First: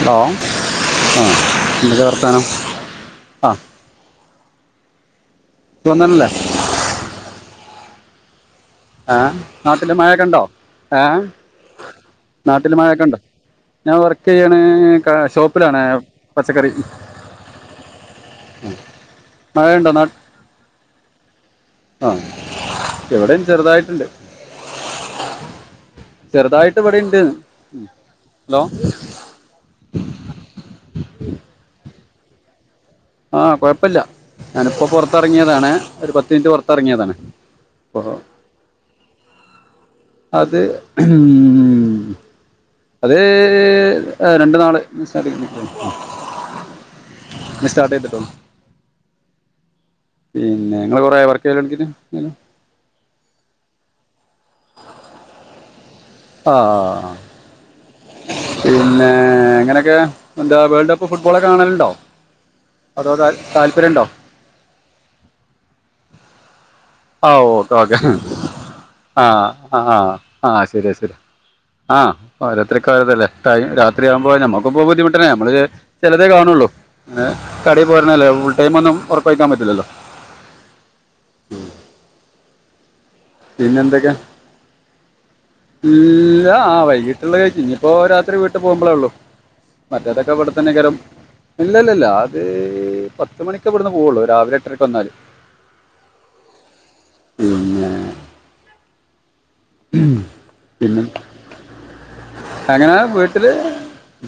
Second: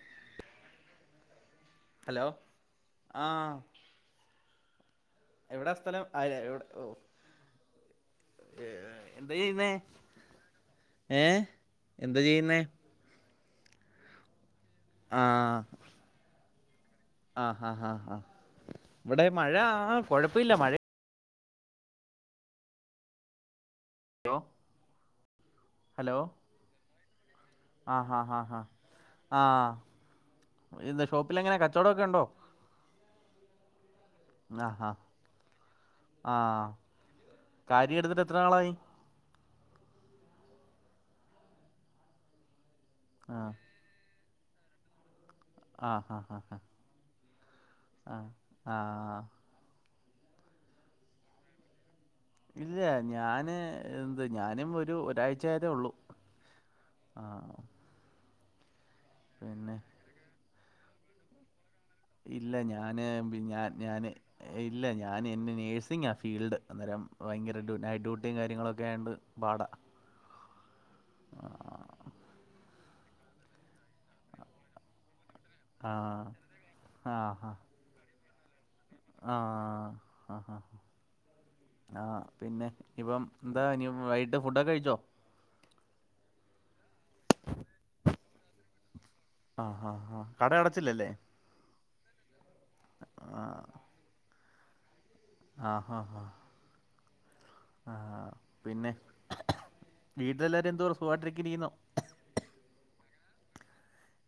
Hello ആഹ് hello ആ എവിടെ ഇത് സ്ഥലം വന്നല്ലേ ആല്ല എ ആഹ നാട്ടില് മഴൊക്കെണ്ടോഏ ഏ എന്താ ചെയ്യുന്നേ നാട്ടില് മഴൊക്കെ ഉണ്ടോ.... ഞാൻ വർക്ക് ചെയ്യാണ് ഷോപ്പിലാണ് പച്ചക്കറി ആഹ ഹാ ആ ഇവിടെ മഴ മഴയുണ്ടോ കൊഴപ്പില്ല മഴ ആഹ എവിടെയും ചെറുതായിട്ടുണ്ട്..... ഹലോ ഇപടെ ഉണ്ട്..... ആഹ് ഹാ ആാ ഹാ ഹലോ ആഹ ഇത ഷോപ്പില എങ്ങനെ കച്ചവടൊക്കെ ഉണ്ടോ.... ആ കുഴപ്പമില്ല ആഹ് ഞാനിപ്പോൾ ഹാ പുറത്തിറങ്ങിയതാണ്..... ഒരു പത്ത് മിനിറ്റ് ആഹ് പുറത്ത് ഇറങ്ങിയതാണ് കാര്യം അപ്പ..... എടുത്തിട്ട് എത്ര നാളായി അത് ഉം അത് ആഹ് രണ്ട് നാൾ ആ ആ ആ സ്റ്റാർട്ട് ആ ചെയ്തിട്ടുള്ളൂ ആ പിന്നെ നിങ്ങള് കുറേ വർക്ക് ചെയൽ തു ഇല്ല ഞാന് എന്ത് ഞാനും ഒരു ഒരാഴ്ച്ച ആയതേ ഉള്ളൂ ആ ആ പിന്നെ എങ്ങനെയൊക്കെ എന്താ വേൾഡ് കപ്പ് ഫുട്ബോളൊക്കെ കാണലുണ്ടോ ഇല്ല ഞാന് അതോ ഞാൻ ഞാൻ താല്പര്യണ്ടോ ഇല്ല ഞാൻ എന്റെ നേഴ്സിംഗാ ഫീൽഡ് അന്നേരം ആ ഭയങ്കര ഓക്കെ ഡ്യു ഓക്കെ നൈറ്റ് ഡ്യൂട്ടിയും കാര്യങ്ങളൊക്കെ ആയോണ്ട് ആഹ് പാട ആഹ് ആഹ് ശരിയാ ശരിയാ ആഹ് ഓരോരുത്തർക്ക് ഓരോ ഇതല്ല ടൈം രാത്രിയാവുമ്പോ നമ്മുക്കും പോവാൻ ബുദ്ധിമുട്ടനേ നമ്മള് ആ ചിലതേ കാണള്ളൂ ആ ആ കടയിൽ പോരണല്ലേ ഫുൾ ടൈം ഒന്നും ആ ഉറക്കോയ്ക്കാൻ പറ്റില്ലല്ലോ ആ ആ പിന്നെ ഇപ്പം എന്താ പിന്നെ ഇനി എന്തൊക്കെ വൈകിട്ട് ഫുഡൊക്കെ കഴിച്ചോ ഇല്ല ആ വൈകീട്ടുള്ള ഇനിയിപ്പോ രാത്രി വീട്ട് പോകുമ്പോളേ ഉള്ളു ആ ആ ആ മറ്റേതൊക്കെ കട ഇവിടെ തനെയിക്കാരം അടച്ചില്ലല്ലേ ഇല്ല ഇല്ല അത് പത്ത് ആ മണിക്കെ ഇവിടുന്ന് പോവയുള്ളു രാവിലെ എട്ടരയ്ക്ക് വന്നാൽ ആആആ പിന്നെ ആ പിന്നെ വീട്ടിലെല്ലാരും എന്തോ പിന്നെ സുഖമായിട്ട് ഒക്കെ ഇരിക്കുന്നോ അങ്ങനെ വീട്ടില്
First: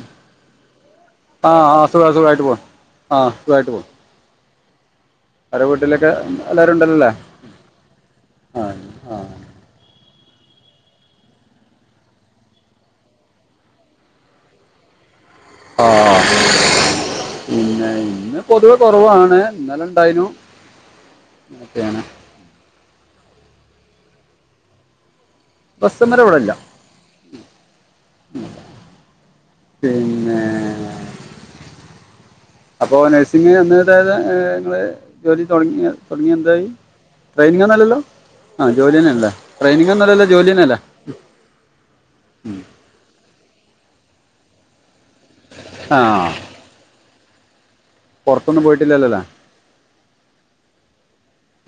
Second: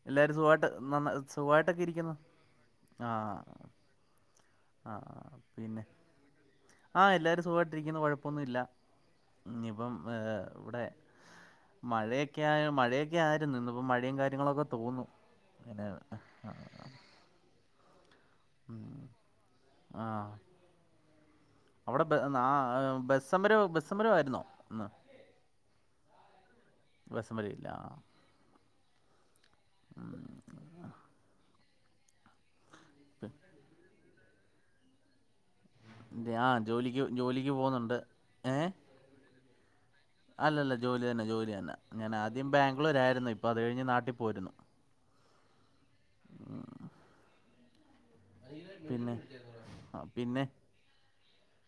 എല്ലാവരും സുഖമായിട്ട് നന്ന ആ ആ സുഖമായിട്ടൊക്കെ സുഖം ഇരിക്കുന്നു സുഖമായിട്ട് പോന്ന് ആ സുഖമായിട്ട് പോന്ന് ആ പിന്നെ എല്ലാവരും ഉണ്ടല്ലോ ആ അല്ലേ എല്ലാരും സുഖയിട്ട് ഇരി യിട്ടിരിക്കുന്നു കുഴപ്പൊന്നുമില്ല ആ ആ ഇപ്പം ഇവിടെ മഴയൊക്കെ മഴയൊക്കെ ആയിരുന്നു ഇന്ന് ഇപ്പോ മഴയും കാര്യങ്ങളൊക്കെ തോന്നു ആ പിന്നെ ഇന്ന് പൊതുവെ ഉം കുറവാണ് ഇന്നലെ ഇണ്ടായിനു ആഹ് അവിടെ ആ ബസ് സമരമോ ബസ് സമരോ ആയിരുന്നോ ഇന്ന് ബസ് സമരം ഇവിടില്ല ബസ് സമരം ഇല്ല ആ പിന്നെ ആ അപ്പോ നഴ്സിങ്എനി നിങ്ങള് ജോലി തുടങ്ങിയോ തുടങ്ങിയ ആഹ് എന്തായി ജോലിക്ക് ജോലിക്ക് ട്രെയിനിങ് ഒന്നും പോകുന്നുണ്ട് അല്ലലോ ഏഹ് ആ ജോലി തന്നെ അല്ലേ ടെയിനിങ്ങ ഒന്നും അല്ലലോ ജോലി അല്ലല്ല തന്നല്ലേ ജോലി തന്നെ ജോലി തന്നെ ഞാൻ ആദ്യം ബാംഗ്ലൂരായിരുന്നു ഇപ്പോൾ അത് കഴിഞ്ഞ് നാട്ടിൽ പോരുന്നു ആ പുറത്തൊന്നും പിന്നെ പോയിട്ടില്ലല്ലോ ആ പിന്നെ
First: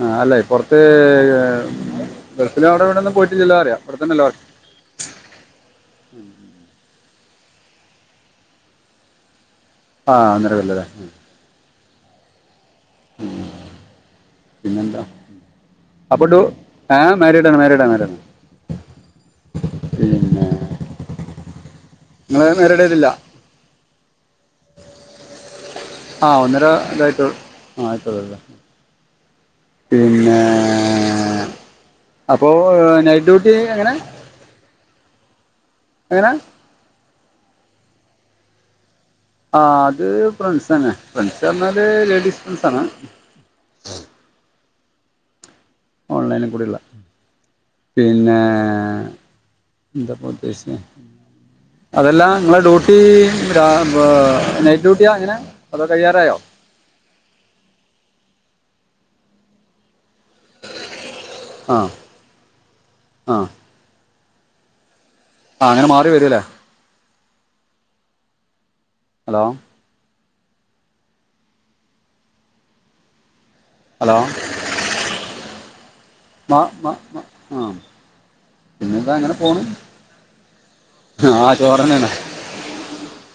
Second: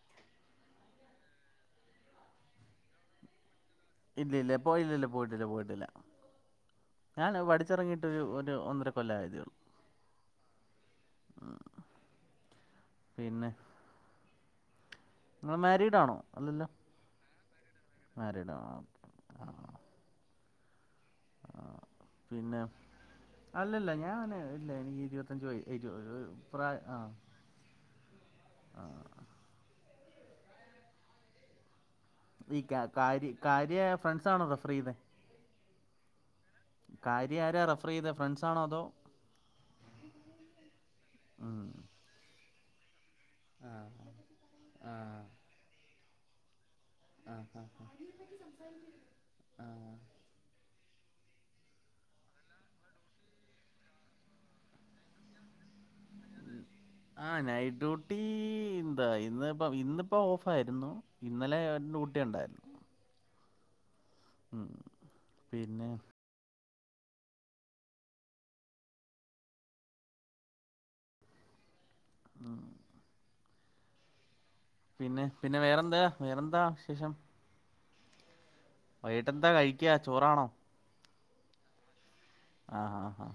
ആ അല്ല പുറത്ത് ഗൾഫിൽ അവിടെ ഇവിടെന്ന് പോയിട്ട് ഇല്ലാ പറയാ ഇല്ല ഇല്ല പോയില്ല ഇല്ല പോയിട്ടില്ല പോയിട്ടില്ല ഞാൻ പഠിച്ചിറങ്ങിയിട്ടൊരു ഒരു ഒന്നര കൊല്ലം ആയതേയുള്ളൂ ആഹ് ഒന്നരക്കൊല്ലല്ലേ [unintelligible] ഉം, ഉം. പിന്നെ പിന്നെന്താ നിങ്ങൾ മാരീഡ് ആണോ അല്ലല്ലോ ആഹ് മാരീഡാണ് മാരീഡാണ് മാരീഡാണ് മാരിഡാണോ പിന്നെ ആഹ് നിങ്ങൾ പിന്നെ മാരീഡ് ആയിട്ടില്ല അല്ലല്ല ഞാന് ഇല്ല എനിക്ക് ഇരുപത്തഞ്ച് വയസ് ആഹ് ഒന്നര ഇതായിട്ട ആഹ് ആയിട്ടോളല്ലേ പിന്നെ അപ്പോ നൈറ്റ് ഡ്യൂട്ടി എങ്ങനെ സാണോ റഫറ് ചെയ്ന്നേ എങ്ങനാ കാര്യ ആരാ റഫർ ചെയ്തെ ഫ്രണ്ട്സാണോ അതോ ആഹ് അത് ഫ്രണ്ട്സന്നെ ഫ്രണ്ട്സർഞ്ഞാല് ലേഡീസ് ഫ്രണ്ട്സാണ് ആഹ് ആഹ് ആഹ് ഓൺലൈനികൂടിള്ള ആ പിന്നെ എന്താപ്പന്തേഷ്ചെ അതല്ല ങ്ങളെ ഡ്യൂട്ടി രാ നൈറ്റ് ഡ്യൂട്ട്യാങ്ങനെ അതൊ കഴ്യാറായോ ആഹ് നൈറ്റ് ഡ്യൂട്ടി ന്താ ഇന്ന് ഇപ്പ ഇന്നിപ്പോ ഓഫ് ഫായിരുന്നു ഇന്നലെ ആ ഒരു ഡ്യൂട്ടിണ്ടായിരുന്നു ആ ഉം ആഹ് ങ്ങെനെ പിന്നെ മാറി വരൂല്ലേ ഹലോ ഉം ഹലോ പിന്നെ പിന്നെ വേറെന്താ വേറെന്താ വിശേഷം ആഹ് പിന്നെതാ അങ്ങനെ വൈകിട്ടെന്താ പോണ് കഴിക്ക ചോറാണോ ആഹ് ചോറന്നെണ് ആഹ്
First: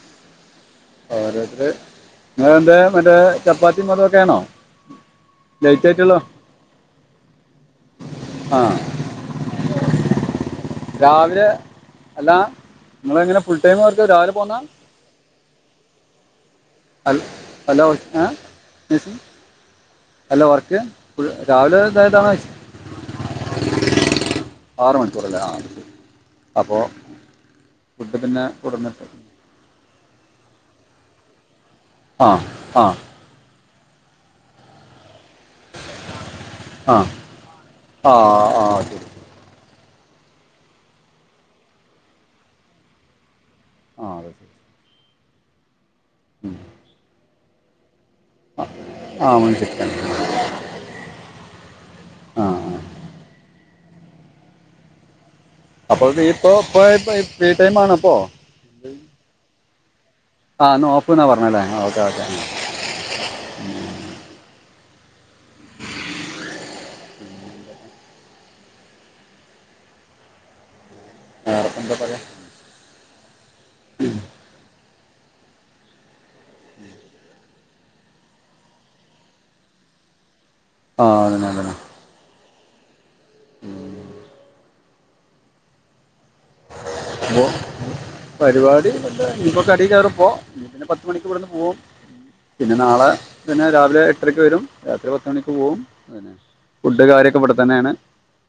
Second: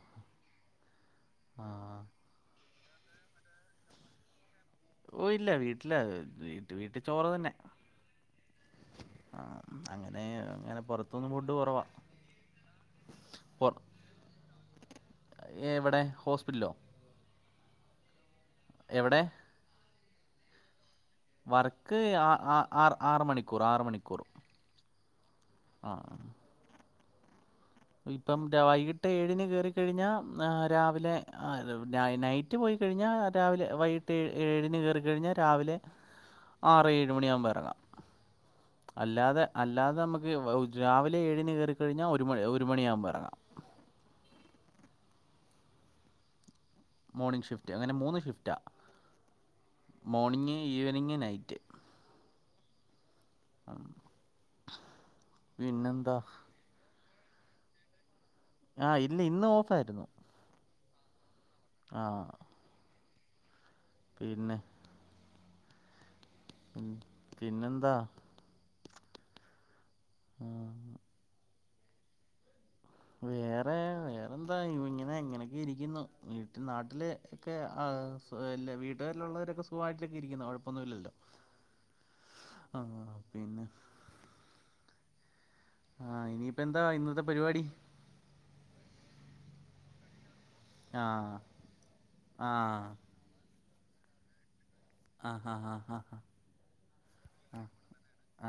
ഓരോത്തര് ആഹ് ങ്ങന്തെ മറ്റേ ചപ്പാത്തി അതൊക്കെണോ ഓഹ് ഇല്ല വീട്ടില വീട്ടി വീട്ടി ചോറ് തന്നെ ആ അഹ് അങ്ങനെ അങ്ങനെ പുറത്തൊന്നും രാവിലെ ഫുഡ് കുറവാ അല്ല ഞങ്ങളെങ്ങനെ ഫുൾ ടൈം വർക്ക് രാവിലെ പോന്നാ എഹ് വടെ ഹോസ്പിറ്റ്ലോ? ഹലോ ഹലോ ഏഹ് നേഴ്സിംഗ് എവിടെ ഹാലെ വർക്ക് ഫുൾ രാവിലെ വർക്ക് ഇതായിട്ടാണോ ആഹ് ആഹ് ആഹ് ആറ് മണിക്കൂർ ആറ് മണിക്കൂറ് ക്കൂറ്ലെ അഹ് ശെരി അപ്പോ ഇപ്പം വൈകിട്ട് ഏഴിന് കേറിക്കഴിഞ്ഞാ രാവിലെ ആഹ് ആ നൈറ്റ് പോയി ആ കഴിഞ്ഞാ രാവിലെ വൈകിട്ട് ഏഴിന് കേറിക്കഴിഞ്ഞാ രാവിലെ ആറേഴ് മണിയാവുമ്പോ എറങ്ങാം ആഹ് ആഹ് അല്ലാതെ അല്ലാതെ മ്മക്ക് രാവിലെ ഏഴിന് കേറിക്കഴിഞ്ഞാ ഒരു മണി ഒരു മണിയാകുമ്പ എറങ്ങാം ആഹ് അതെ ശെ ഉം മോർണിംഗ് ഷിഫ്റ്റ് അങ്ങനെ മൂന്ന് ഷിഫ്റ്റാ ആ മണിച്ചിട്ടാണ് മോർണിംഗ് ഈവനിങ്ങ് നൈറ്റ് ആ ആ ഉം അപ്പോതീപ്പോ ഇപ്പോ ഇപ്പ ഫ്രീ ടൈം ആണിപ്പോ ആഹ് ഇല്ല ഇന്ന് ഓഫായിരുന്നു ആഹ് ഇന്ന് ഓഫ്ന്നാ പറഞ്ഞേല്ലേ ഓക്കെ ആ ഓക്കെ പിന്നെ [unintelligible] ഉം പിന്നെന്താ? ഉം ഹും വേറെപ്പെന്താപറ്യ വേറെ വേറെന്താ ഇങ്ങനെ ഇങ്ങനെയൊക്കെ ഇരിക്കുന്നു വീട്ട് നാട്ടിലെ ക്കെ അഹ് എല്ല വീട്ടുകാരിലുള്ളവരൊക്കെ സുഖവായിട്ടൊക്കെ ഇരിക്കുന്നോ? കൊഴപ് - ആ പ്പൊന്നുല്ലല്ലോ അതന്നെ അതന്നെ ആഹ് പിന്നെ ആഹ് ഇനിയിപ്പെന്താ ഇന്നത്തെ പരിവാടി പരിവാടിപ്പെന്താ ഇനീപ്പോ കടീ കേറുപ്പോ ന്ന്പിന്നെ പത്ത് മണിക്ക്വ്ടെന്ന് പോവും പിന്നെ ആഹ് നാളെ പിന്നെ രാവിലെ എട്ടരക്ക് വരും. രാത്രി പത്തുമണിക്ക് പോവും ആഹാഹാഹാ. അങ്ങനെ ഫുഡ് കാര്യക്കെ ആ ഇവിടെത്തന്നേണ്.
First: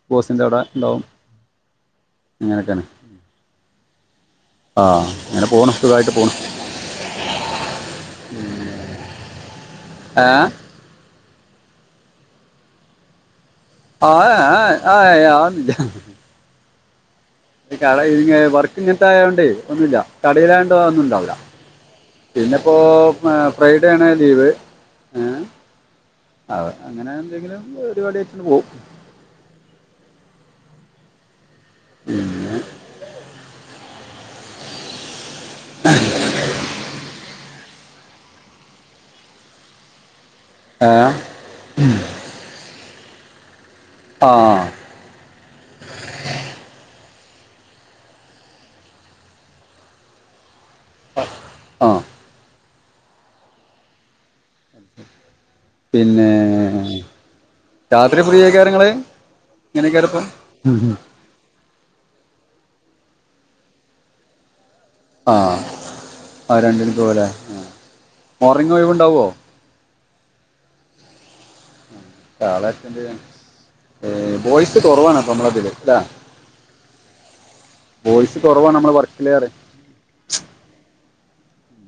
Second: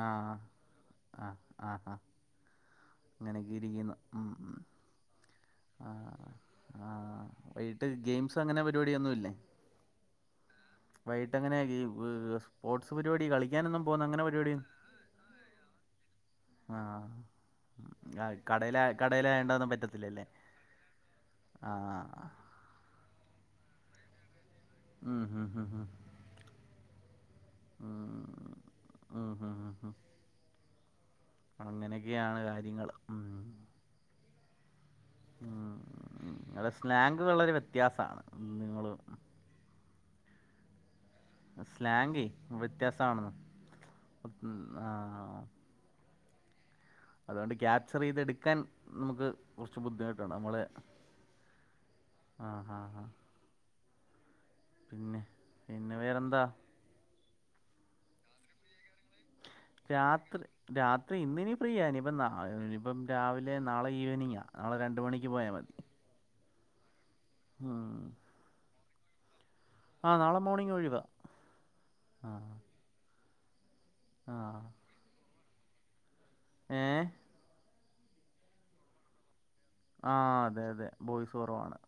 ആഹ് ബോസിൻ്റെ അവിടെ ണ്ടാവും അങ്ങനെക്കേണ് അങ്ങനെയൊക്കെരിക്കുന്നു. ഉം ഉം ആഹ്‌ ആഹ്‌ ആഹ്‌ വൈകിട്ട് ഗെയിംസ് അങ്ങനെ പരിപാടിഒന്നും ഇല്ലേ ഏഹ്‌ വൈകിട്ടങ്ങനെ ഗയി ഏഹ് സ്പോർട്സ് പരിപാടി കളി ആഹ ആഹ ആ ആഹ്‌ കടയില കടയിലായോണ്ട് അതൊന്നും പറ്റത്തില്ലല്ലേ ഇല്ല വേറെയുണ്ടാവില്ല ആഹ്‌ അ പിന്നെപ്പോ ഏഹ് ഫ്രൈഡേണ് ലീവ് ഉം ഉം ഹ്‌ ഹ് അ അങ്ങനെ എന്തെങ്കിലും പരിപാടി ആയിട്ടണ്ട് പോവും ആഹാ അഹ അങ്ങനെക്കെയാണ് പിന്നെ കാര്യങ്ങള് ഉം ഉം ഇങ്ങളെ സ്ലാങ്കുവളരെ വ്യത്യാസാണ്. നിങ്ങള് ഏഹ് സ്ലാംഗേയ് വ്യത്യാസാണെന്ന് ഉം ആഹ് ആഹ് അതുകൊണ്ട് ക്യാപ്ചറെയ്തെടുക്കാൻ നമുക്ക് കുറച്ച് ബുദ്ധിമുട്ടുണ്ട്. അമ്മള് ആഹ്‌ ഉം ഉം ഉം പിന്നെ പിന്നെ പിന്നേ വേറെന്താ രാത്രി ഫ്രീയേക്കാരങ്ങള് രാത്രി രാത് ഇന്നിനി ഫ്രീയ. ഇനിപ്പം നാ ഇനിപ്പം രാവിലെ നാളെ ഈവനിങ്ങാ. നാളെ രണ്ട് മണിക്ക് പോയാ മതി ആഹ്‌ രണ്ടണിക്കോവലെ ഉം മോർനിങ് ഒഴിവുണ്ടാവ്വോ ആ നാളെ മോണിംഗ് ഒഴിവ നാള അറ്റൻഡ് ചെയ്യാ. ഏഹ്‌ ആഹ് ബോയ്സ് കൊറവാണപ്പമ്മളതില് ലേ ഏഹ്‌ ബോയ്സ് കൊറവാണമ്മളെ വർക്കില് റ്യ ആഹ്‌ അതെ അതെ ബോയ്സ് കൊറവാണ്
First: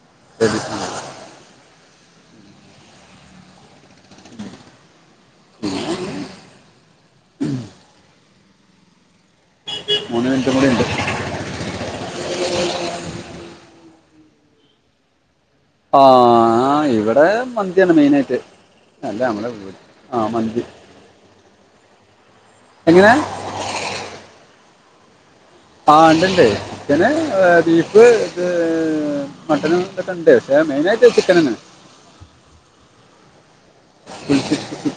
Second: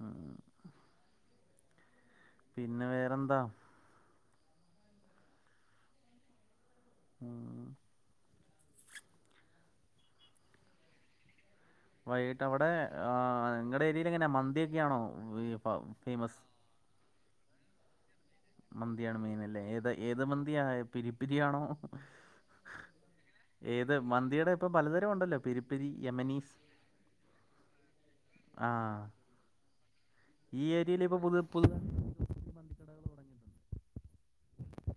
ഉം ശരി [inaudible] പിന്നെ വേറെന്താ [inaudible] ഉം ഉം മൂന്ന് മിൻറ്റുംകൂടിണ്ട് വൈകിട്ട് അവിടെ നിങ്ങളുടെ, ഏരിയയിൽ എങ്ങനെയ- മന്തിയൊക്കെയാണോ? ഫേമസ് ആ ഇവിടെ മന്തിയാണ് മെയിനായിട്ട്. മന്തിയാണ് അല്ല മീയിന നമ്മുടെ അല്ലേ, വീട് ഏത്, ഏത് ആ മന്തിയ മന്തി പിരിപ്പിരിയാണോ? എങ്ങനെ ഏത് മന്തിയുടെ ഇപ്പ, പലതരം ഉണ്ടല്ലോ? വി ആ ഉണ്ട് ഉണ്ട് യമനീസ്. ചിക്കന് ബീഫ്, ഇത് ആ മട്ടന ഒക്കെ ഉണ്ട്. പക്ഷേ ഈ ഏരിയയിൽ മെയിനായിട്ട് ഇപ്പൊ ചിക്കന് പുതു തന്നെ ആണ്. പുതു ഫുൾ ചിക്കാനാണ്,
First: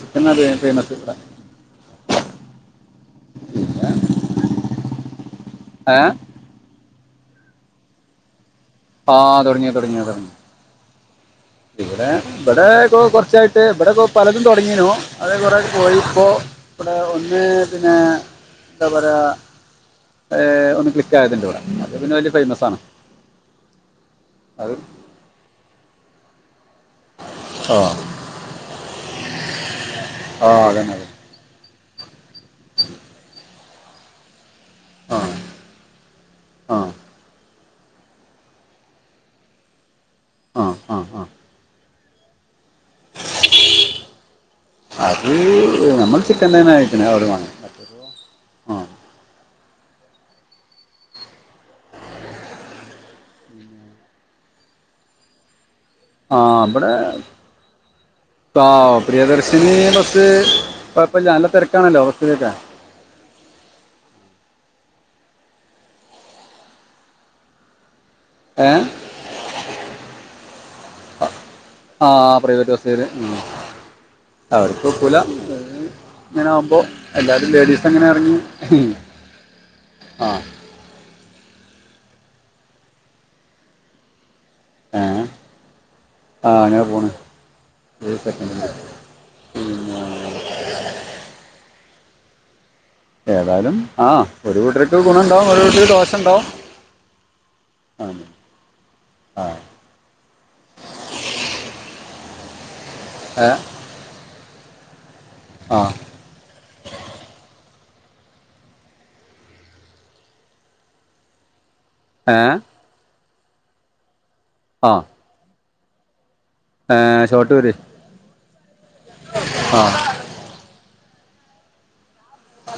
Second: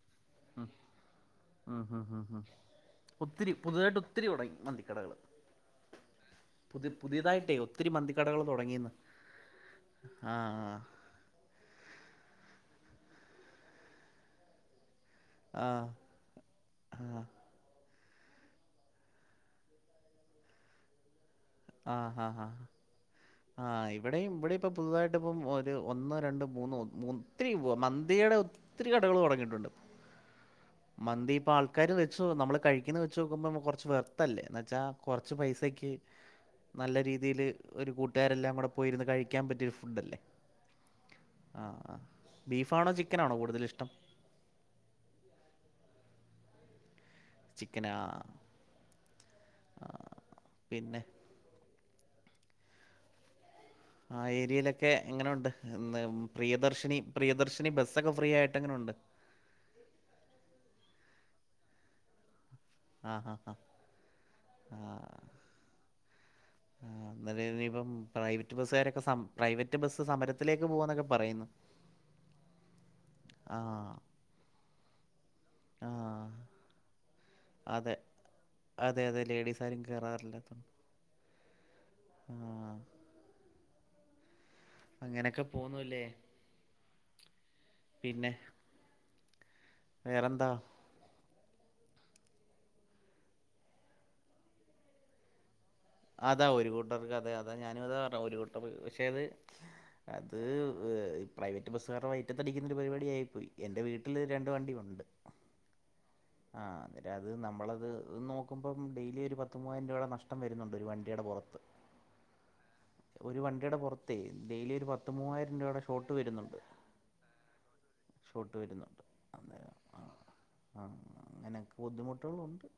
ചിക്കൻ- മന്തിയാണ് ഫേമസ് ഇവിട- ഉം ഉം ഉം ഒത്തിരി പിന്നെ പുതുതായിട്ട്- ഒത്തിരി, തുടങ്ങി മന്തിക്കടകള്. ഏ.. പുതിയ പുതിയതായിട്ടേ ഒത്തിരി- മന്തിക്കടകൾ തുടങ്ങിയന്ന്. ആഹ് തുടങ്ങിയ, തുടങ്ങി, തുടങ്ങി. ആഹാ ആഹാ. ഇവിടെ, ഇവിടെ, ഇക്ക കുറച്ചായിട്ട്- ഇവിടെക്ക പലതും തുടങ്ങീനോ? അത് കുറേ പോയി ഇപ്പോൾ ഇവിടെ ഒന്ന് പിന്നെ. എന്താ പറയ ഒന്ന് ക്ലക്ക്, ആയതിന്റെറെ ഇടെ, അത് പിന്നെ വലിയ ഫേമസ് ആണ്. ആഹാ ഇവിടെയും, ഇവിടെ ഇപ്പോ- അത് പുതുതായിട്ട് ഇപ്പം ഒരു ഒന്നോ, രണ്ടോ, മൂന്നോ- ഒത്തിരി, ആ മന്തിയുടെ ഒത്തിരി കടകൾ തുടങ്ങിയിട്ടുണ്ട്. ആ അതന്നെ മന്തിപ്പ ആൾ- ആക്കാർ വെച്ച്, നമ്മൾ കഴിക്കുന്നത് വെച്ച് നോക്കുമ്പോൾ കുറച്ച് വെർത്തല്ലേ. വച്ചാൽ കുറച്ച് അതന്നെ. പൈസക്ക് ആ നല്ല- രീതിൽ ഒരു കട്ട. കട്ടാരരെല്ലാം കൂടെ പോയിരുന്നു, കഴിക്കാൻ പറ്റിയരു ഫുഡ് അല്ലേ. ആഹാ ആഹാ ആഹാ. ആ ആ ബീഫാണോ? ചിക്കൻണോ കൂടുതല ഇഷ്ടം? അത് നമ്മൾ ചിക്കൻ തന്നെ, ആയിക്കണ അവര് വ- ചിക്കന- ആ പിന്നെ- ആഹാ ഏരിയയിലൊക്കെ എങ്ങനു- ണ്ട്. എ ആ ഇവിടെ പ്രിയദർശിനി, പ്രിയദർശിനി, ബസ്സൊക്കെ ഫ്രീ ആയിട്ട്- എങ്ങനെണ്ട്. സിനീ ബസ്സ് കുഴപ്പമില്ല, നല്ല തിരക്കാണല്ലോ ബസ്സിലേക്കെ. ആഹ് ഹാ ഹാ ആഹ. നല്ലനിപ്പം. പ്രൈവറ്റ് ഏ ബസ്സുകാരൊക്കെ- പ്രൈവറ്റ് ബസ്സ് സമരത്തിലേക്ക്- പോകന്നൊക്കെ പറയുന്നു. ആ ആ പ്രൈവറ്റ് ആ ബസ്ൽപ്പ പുല ആ ഇങ്ങനെ ആകുമ്പോൾ എല്ലാവരും- ലേഡീസ് അതെ. അങ്ങനെ ഇറങ്ങി അതെ, അതെ ലേഡീസ് ആരും ആഹാ. [inaudible] ഉം. അങ്ങനെയൊക്കെ പോന്നല്ലേ? ആഹ ഞാൻ പോണ്. ഒരു പിന്നെ സെക്കൻഡ് വേറെന്താ? ഏതായാലും ആഹാ ഒരു വീട്ടർക്ക്- ഗുണം ഉണ്ടാവും, ഒരുവിട്ടർക്ക് - അതാ ഒരു കൂട്ടർക്ക്, അതെ അതാ- ഞാനും അതാ, പറു ഒരു കൂട്ടർ- പക്ഷേ അത്, ആ ആ അത് പ്രൈവറ്റ് ബസ്സുകാർമായിറ്റ തടിക്കുന്നൊ ഒരു പരിപാടിയായി പോയി എൻ്റെ വീട്ട- വീട്ടിൽ രണ്ട് വണ്ടിയ ഉണ്ട്. ആഹാ. ആഹ് അന്നേരം അത് നമ്മളത് നോക്കുമ്പം, ഡെയിലി ഒരു പത്തു മൂവായിരം രൂപയുടെ നഷ്ടം വരുന്നുണ്ട്. ഒരു വണ്ടിയുടെ പുറത്ത്. ഏ.. ഒരു വണ്ടിയുടെ പുറത്ത ഡെയിലി ഒരു ആ പത്ത മൂവായിരം രൂപയുടെ ഷോട്ട് വരുന്നുണ്ട്. ഏ ഷോർട്ട് വര്- ഷോട്ട് വരുന്നുണ്ട്. ആഹാ. ആഹ അങ്ങനെയൊക്കെ ബുദ്ധിമുട്ഉളു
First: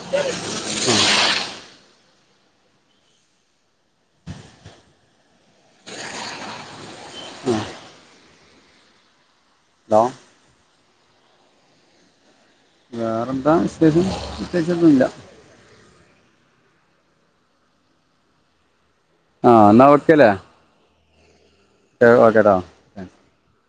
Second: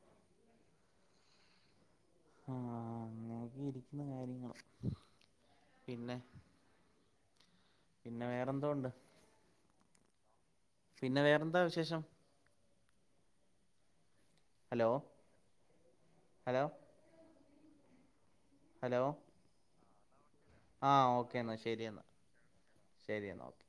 ഉം ആഹ അങ്ങ ഇരിക്കുന്ന കാര്യങ്ങൾ പിന്നെ പിന്നെ വേറെന്തോ ഉണ്ട് ഹലോ പിന്നെ വേറെന്താ വിശേഷം വേറെന്താ വിശേഷം ഹലോ പ്രത്യേകിച്ചൊന്നുല്ല ഹലോ ഹലോ ആഹ് നാ ഓക്കേലെ ആഹ് ഓക്കേ എന്നാ ശരി എന്നാൽ ഒക്കെട്ട ശരി എന്നഓക്കേ